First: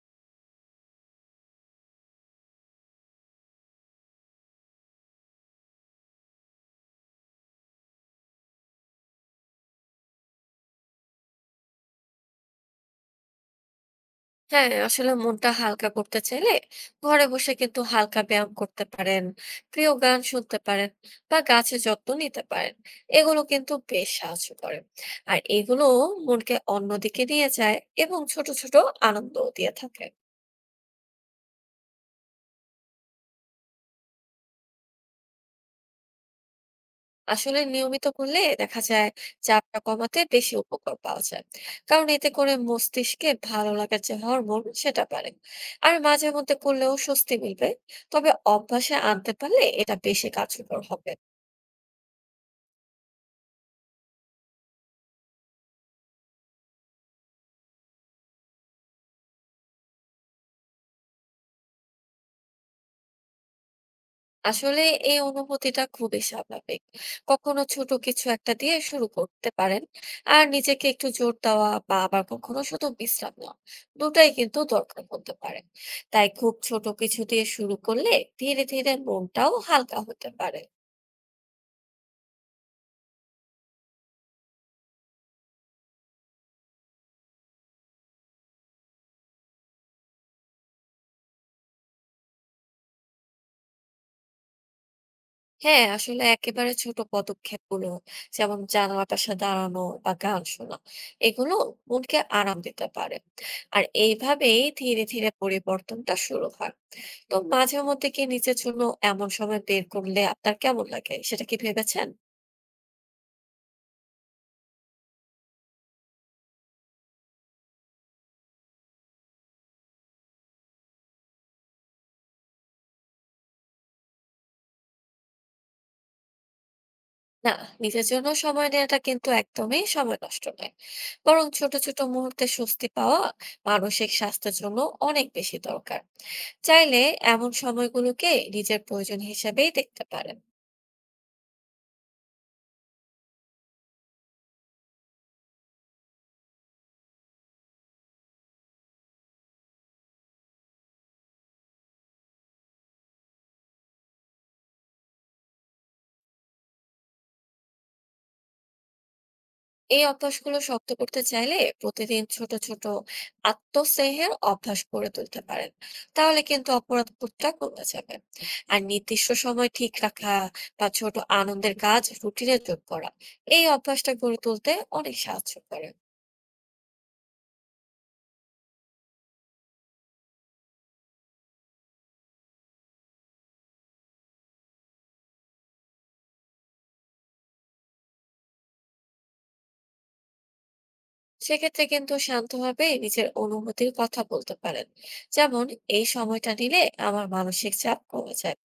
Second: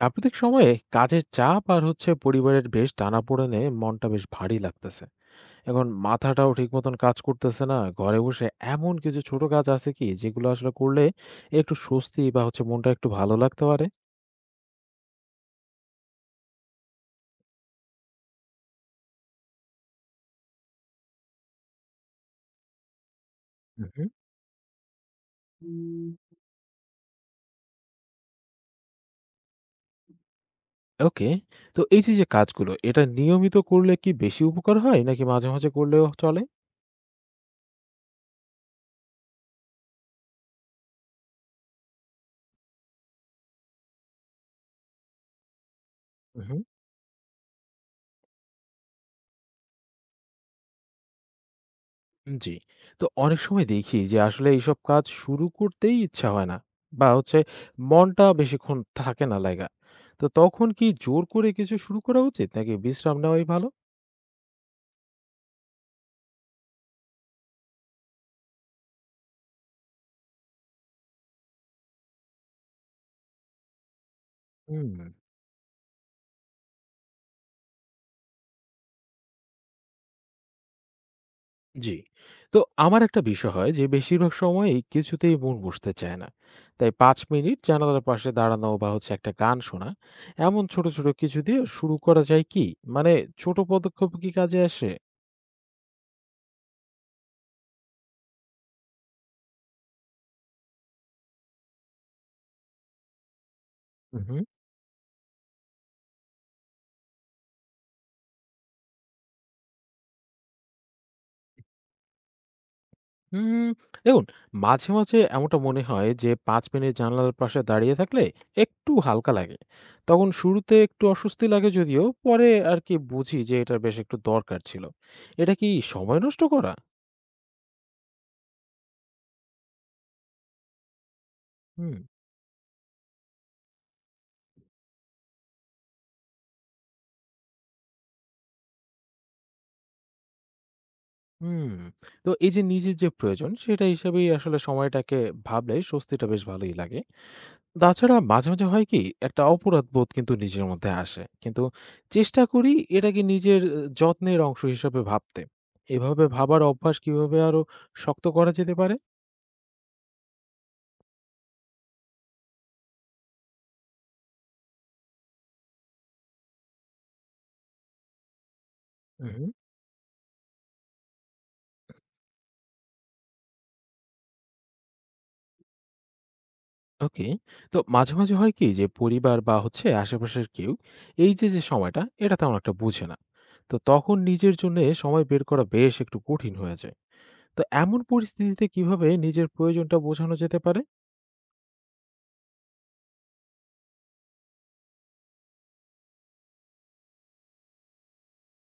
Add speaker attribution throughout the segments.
Speaker 1: সাম্প্রতিক সময়ে কাজের চাপ আর পরিবারের বেশ টানাপোড়েনে মনটা বেশ ভারী লাগতেছে। এখন মাথাটাও ঠিক মতন কাজ করতেছে না। ঘরে বসে এমন কিছু ছোট কাজ আছে কি, যেগুলো আসলে করলে একটু স্বস্তি বা হচ্ছে মনটা একটু ভালো লাগতে পারে?
Speaker 2: হ্যাঁ, আসলে মনটা হালকা করতে চাইলে ঘরে বসে কিন্তু হালকা ব্যায়াম করতে পারেন, প্রিয় গান শুনতে পারেন বা গাছের যত্ন নিতে পারেন। এগুলো কিন্তু
Speaker 1: হুম।
Speaker 2: বেশ সাহায্য করে। আর এগুলো মনকে অন্যদিকে নিয়ে যায় এবং ছোট, ছোট আনন্দও দিয়ে থাকে।
Speaker 1: ওকে। তো এই যে যে কাজগুলো, এটা নিয়মিত করলে কি বেশি উপকার হয়, নাকি মাঝে মাঝে করলেও চলে?
Speaker 2: আসলে নিয়মিত করলে দেখা যায় চাপটা কমাতে বেশি উপকার পাওয়া যায়। কারণ এতে করে মস্তিষ্কে ভালো লাগার যে হরমোন সেটা বাড়ে। আর মাঝে মধ্যে করলেও স্বস্তি মিলবে। তবে অভ্যাসে আনতে পারলে এটা বেশি কার্যকর হবে।
Speaker 1: জি। তো অনেক সময় দেখি যে আসলে এইসব কাজ শুরু করতেই ইচ্ছা হয় না, বা হচ্ছে মনটা বেশিক্ষণ থাকে না লাগা। তো তখন কি জোর করে কিছু শুরু করা উচিত, নাকি বিশ্রাম নেওয়াই ভালো?
Speaker 2: আসলে এই অনুভূতিটা খুবই স্বাভাবিক। কখনো ছোট কিছু একটা দিয়ে শুরু করতে পারেন। আর নিজেকে একটু জোর দেওয়া বা আবার কখনো শুধু বিশ্রাম নেওয়া, দুটাই কিন্তু
Speaker 1: হুম।
Speaker 2: দরকার হতে পারে। তাই খুব ছোট কিছু দিয়ে শুরু করলে ধীরে ধীরে মনটাও হালকা হতে পারে।
Speaker 1: জি। তো আমার একটা বিষয় হয় যে বেশিরভাগ সময়ই কিছুতেই মন বসতে চায় না। তাই ৫ মিনিট জানালার পাশে দাঁড়ানো বা হচ্ছে একটা গান শোনা, এমন ছোট, ছোট কিছু দিয়ে শুরু করা যায় কি? মানে ছোট পদক্ষেপ কি কাজে আসে?
Speaker 2: হ্যাঁ, আসলে একেবারে ছোট পদক্ষেপগুলো যেমন জানালার পাশে দাঁড়ানো বা গান শোনা, এগুলো মনকে আরাম দিতে পারে। আর
Speaker 1: হুম।
Speaker 2: এইভাবেই ধীরে ধীরে পরিবর্তনটা শুরু হয়। তো মাঝে মধ্যে কি নিজের জন্য এমন সময় বের করলে আপনার কেমন লাগে সেটা কি ভেবেছেন?
Speaker 1: হুম, দেখুন, মাঝে, মাঝে এমনটা মনে হয় যে ৫ মিনিট জানালার পাশে দাঁড়িয়ে থাকলে একটু হালকা লাগে। তখন শুরুতে একটু অস্বস্তি লাগে, যদিও পরে আর কি বুঝি যে এটা বেশ একটু দরকার ছিল। এটা কি সময় নষ্ট করা?
Speaker 2: না, নিজের জন্য সময় নেওয়াটা কিন্তু একদমই সময় নষ্ট নয়, বরং ছোট
Speaker 1: হুম,
Speaker 2: ছোট মুহূর্তে স্বস্তি পাওয়া মানসিক স্বাস্থ্যের জন্য অনেক বেশি দরকার। চাইলে এমন সময়গুলোকে নিজের প্রয়োজন হিসেবেই দেখতে পারেন।
Speaker 1: হুম। তো এই যে নিজের যে প্রয়োজন, সেটা হিসাবেই আসলে সময়টাকে ভাবলে স্বস্তিটা বেশ ভালোই লাগে। তাছাড়া মাঝে, মাঝে হয় কি, একটা অপরাধবোধ কিন্তু নিজের মধ্যে আসে। কিন্তু চেষ্টা করি এটাকে নিজের এ যত্নের অংশ হিসেবে ভাবতে। এভাবে ভাবার অভ্যাস কিভাবে আরো শক্ত করা যেতে পারে?
Speaker 2: এই অভ্যাসগুলো শক্ত করতে চাইলে প্রতিদিন ছোট ছোট আত্মস্নেহের অভ্যাস গড়ে তুলতে পারেন, তাহলে কিন্তু অপরাধ বোধটা কমে যাবে। আর নির্দিষ্ট
Speaker 1: হুম।
Speaker 2: সময় ঠিক রাখা বা ছোট আনন্দের কাজ রুটিনে যোগ করা, এই অভ্যাসটা গড়ে তুলতে অনেক সাহায্য করে।
Speaker 1: ওকে। তো মাঝে, মাঝে হয় কি যে পরিবার বা হচ্ছে আশেপাশের কেউ এই যে, যে সময়টা, এটা তেমন একটা বুঝে না। তো তখন নিজের জন্যে সময় বের করা বেশ একটু কঠিন হয়ে যায়। তো এমন পরিস্থিতিতে কিভাবে নিজের প্রয়োজনটা বোঝানো যেতে পারে?
Speaker 2: সেক্ষেত্রে কিন্তু শান্তভাবে নিজের অনুভূতির কথা বলতে পারেন, যেমন এই সময়টা নিলে আমার মানসিক চাপ কমে যায়।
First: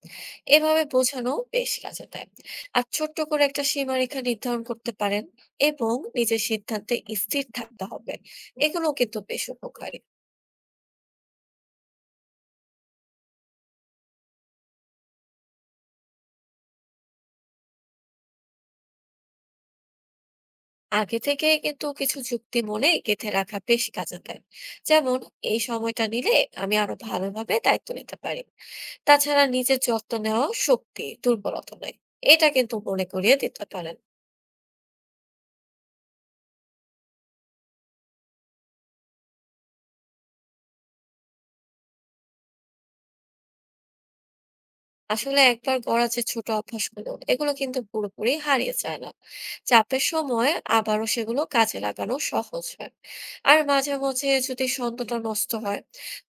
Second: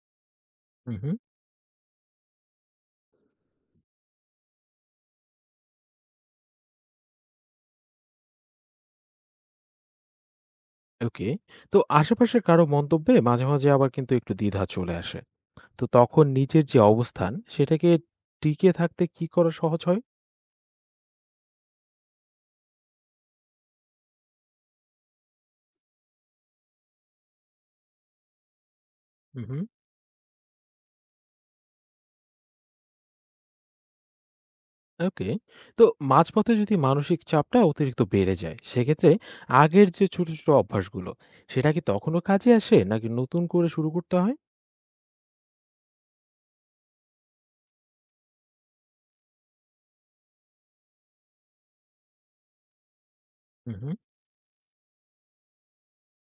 Speaker 2: এভাবে
Speaker 1: হুম।
Speaker 2: বোঝানো বেশ কাজে দেয়। আর ছোট্ট করে একটা সীমারেখা নির্ধারণ করতে পারেন এবং নিজের সিদ্ধান্তে স্থির থাকতে হবে। এগুলো কিন্তু বেশ উপকারী।
Speaker 1: ওকে। তো আশেপাশের কারো মন্তব্যে মাঝে, মাঝে আবার কিন্তু একটু দ্বিধা চলে আসে। তো তখন নিজের যে অবস্থান, সেটাকে টিকিয়ে থাকতে কি করা সহজ হয়?
Speaker 2: আগে থেকে কিন্তু কিছু যুক্তি মনে গেঁথে রাখা বেশ কাজে দেয়, যেমন এই সময়টা নিলে আমি আরো ভালোভাবে দায়িত্ব নিতে পারি।
Speaker 1: হুম,
Speaker 2: তাছাড়া
Speaker 1: হুম।
Speaker 2: নিজের যত্ন নেওয়া শক্তি, দুর্বলতা নয়। এটা কিন্তু মনে করিয়ে দিতে পারেন।
Speaker 1: ওকে। তো মাঝপথে যদি মানসিক চাপটা অতিরিক্ত বেড়ে যায়, সেক্ষেত্রে আগের যে ছোট, ছোট অভ্যাসগুলো, সেটা কি তখনও কাজে আসে, নাকি নতুন করে শুরু করতে হয়?
Speaker 2: আসলে একবার গড়া যে ছোট অভ্যাসগুলো, এগুলো কিন্তু পুরোপুরি হারিয়ে যায় না। চাপের সময় আবারও সেগুলো কাজে লাগানো সহজ হয়। আর
Speaker 1: হুম, হুম।
Speaker 2: মাঝে মাঝে যদি ছন্দটা নষ্ট হয়,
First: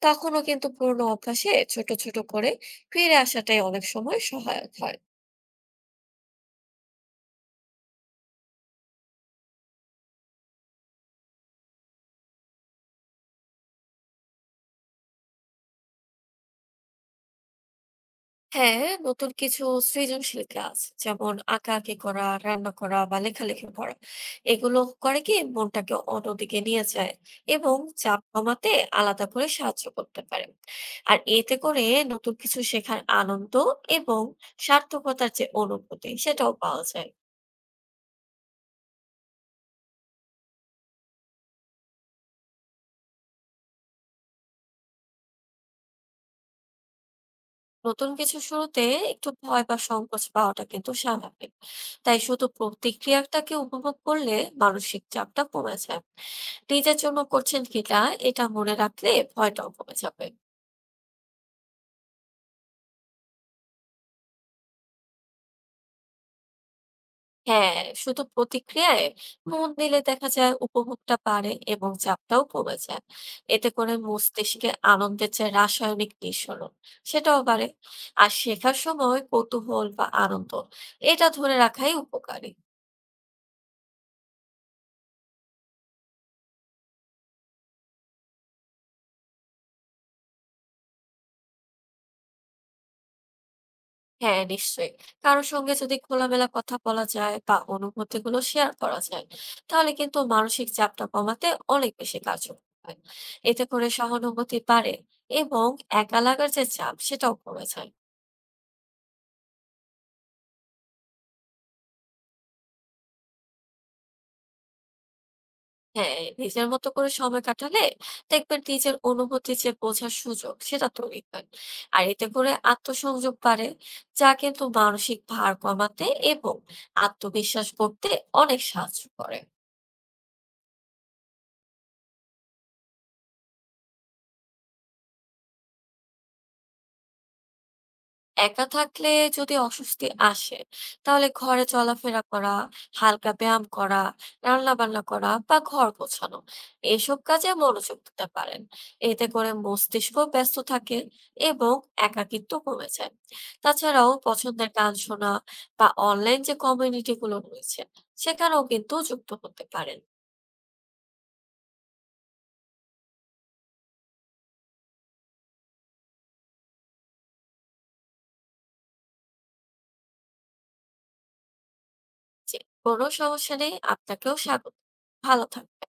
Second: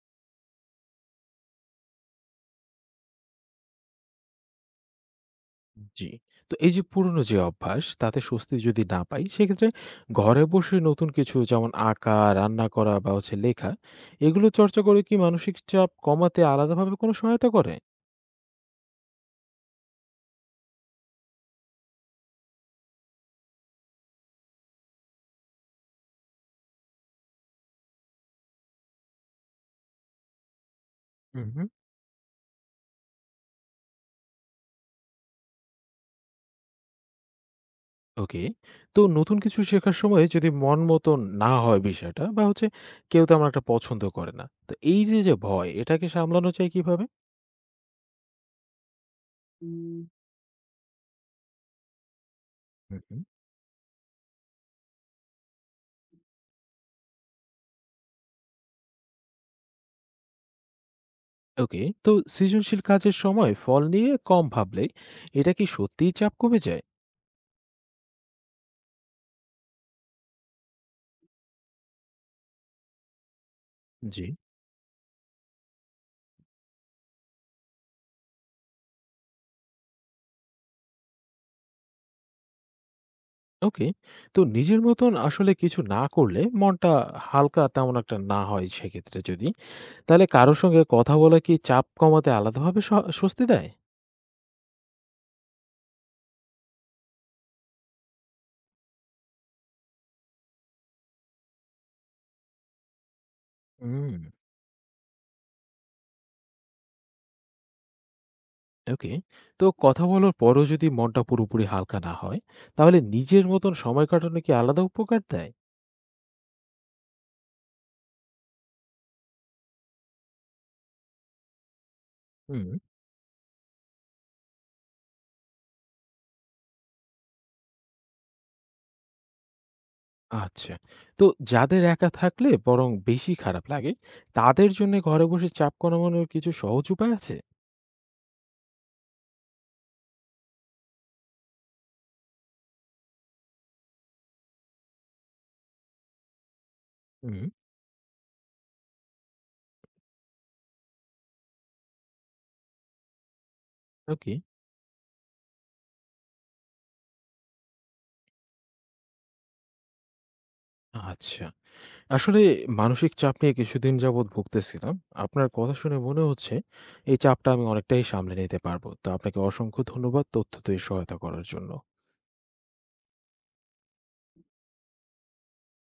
Speaker 2: তখনও কিন্তু পুরোনো অভ্যাসে ছোট, ছোট করে ফিরে আসাটাই অনেক সময় সহায়ক হয়।
Speaker 1: জি। তো এই যে পুরনো যে অভ্যাস, তাতে স্বস্তি যদি না পাই, সেক্ষেত্রে ঘরে বসে নতুন কিছু যেমন আঁকা, রান্না করা বা হচ্ছে লেখা, এগুলো চর্চা করে কি মানসিক চাপ কমাতে আলাদাভাবে কোনো সহায়তা করে?
Speaker 2: হ্যাঁ, নতুন কিছু সৃজনশীল কাজ যেমন আঁকাআঁকি করা, রান্না করা বা লেখালেখি করা। এগুলো করে কি মনটাকে অন্যদিকে নিয়ে যায় এবং চাপ কমাতে আলাদা করে সাহায্য করতে পারে। আর
Speaker 1: হুম,
Speaker 2: এতে
Speaker 1: হুম।
Speaker 2: করে নতুন কিছু শেখার আনন্দ এবং সার্থকতার যে অনুভূতি সেটাও পাওয়া যায়।
Speaker 1: ওকে। তো নতুন কিছু শেখার সময় যদি মন মতো না হয় বিষয়টা, বা হচ্ছে কেউ তেমন একটা পছন্দ করে না, তো এই যে যে ভয়, এটাকে সামলানো যায় কিভাবে?
Speaker 2: নতুন কিছু শুরুতে একটু ভয় বা
Speaker 1: হুম।
Speaker 2: সংকোচ পাওয়াটা কিন্তু স্বাভাবিক। তাই শুধু
Speaker 1: হুম।
Speaker 2: প্রতিক্রিয়াটাকে উপভোগ করলে মানসিক চাপটা কমে যায়। নিজের জন্য করছেন কিটা, এটা মনে রাখলে ভয়টাও কমে যাবে।
Speaker 1: ওকে। তো সৃজনশীল কাজের সময় ফল নিয়ে কম ভাবলে এটা কি সত্যিই চাপ কমে যায়?
Speaker 2: হ্যাঁ, শুধু প্রতিক্রিয়ায় মন দিলে দেখা যায় উপভোগটা বাড়ে এবং চাপটাও কমে যায়। এতে করে
Speaker 1: জি।
Speaker 2: মস্তিষ্কে আনন্দের যে রাসায়নিক নিঃসরণ সেটাও বাড়ে। আর শেখার সময় কৌতূহল বা আনন্দ, এটা ধরে রাখাই উপকারী।
Speaker 1: ওকে। তো নিজের মতন আসলে কিছু না করলে মনটা হালকা তেমন একটা না হয় সেক্ষেত্রে যদি, তাহলে কারো সঙ্গে কথা বলা কি চাপ কমাতে আলাদাভাবে স স্বস্তি দেয়?
Speaker 2: হ্যাঁ, নিশ্চয়ই। কারো সঙ্গে যদি খোলামেলা কথা বলা যায় বা অনুভূতিগুলো শেয়ার করা যায়, তাহলে কিন্তু মানসিক চাপটা কমাতে অনেক বেশি কার্যকর হয়। এতে করে
Speaker 1: হুম,
Speaker 2: সহানুভূতি বাড়ে এবং একা লাগার যে চাপ সেটাও কমে যায়।
Speaker 1: ওকে। তো কথা বলার পরও যদি মনটা পুরোপুরি হালকা না হয়, তাহলে নিজের মতন সময় কাটানো কি আলাদা উপকার দেয়?
Speaker 2: হ্যাঁ, নিজের মতো করে সময় কাটালে দেখবেন নিজের অনুভূতি যে বোঝার সুযোগ সেটা তৈরি হয়। আর এতে করে
Speaker 1: হুম,
Speaker 2: আত্মসংযোগ বাড়ে, যা কিন্তু মানসিক ভার কমাতে এবং আত্মবিশ্বাস করতে অনেক সাহায্য করে।
Speaker 1: আচ্ছা। তো যাদের একা থাকলে বরং বেশি খারাপ লাগে, তাদের জন্যে ঘরে বসে চাপ কমানোর কিছু সহজ উপায় আছে?
Speaker 2: একা থাকলে যদি অস্বস্তি আসে তাহলে ঘরে চলাফেরা করা, হালকা ব্যায়াম করা, রান্না বান্না করা বা ঘর গোছানো এসব
Speaker 1: হুম,
Speaker 2: কাজে মনোযোগ দিতে পারেন। এতে করে মস্তিষ্ক ব্যস্ত থাকে এবং একাকিত্ব কমে যায়। তাছাড়াও
Speaker 1: ওকে,
Speaker 2: পছন্দের গান শোনা বা অনলাইন যে কমিউনিটি গুলো রয়েছে সেখানেও কিন্তু যুক্ত হতে পারেন।
Speaker 1: আচ্ছা। আসলে মানসিক চাপ নিয়ে কিছুদিন যাবৎ ভুগতেছিলাম। আপনার কথা শুনে মনে হচ্ছে এই চাপটা আমি অনেকটাই সামলে নিতে পারবো। তো আপনাকে অসংখ্য ধন্যবাদ তথ্য দিয়ে সহায়তা করার জন্য।
Speaker 2: যে কোনো সমস্যা নেই, আপনাকেও স্বাগত। ভালো থাকবেন।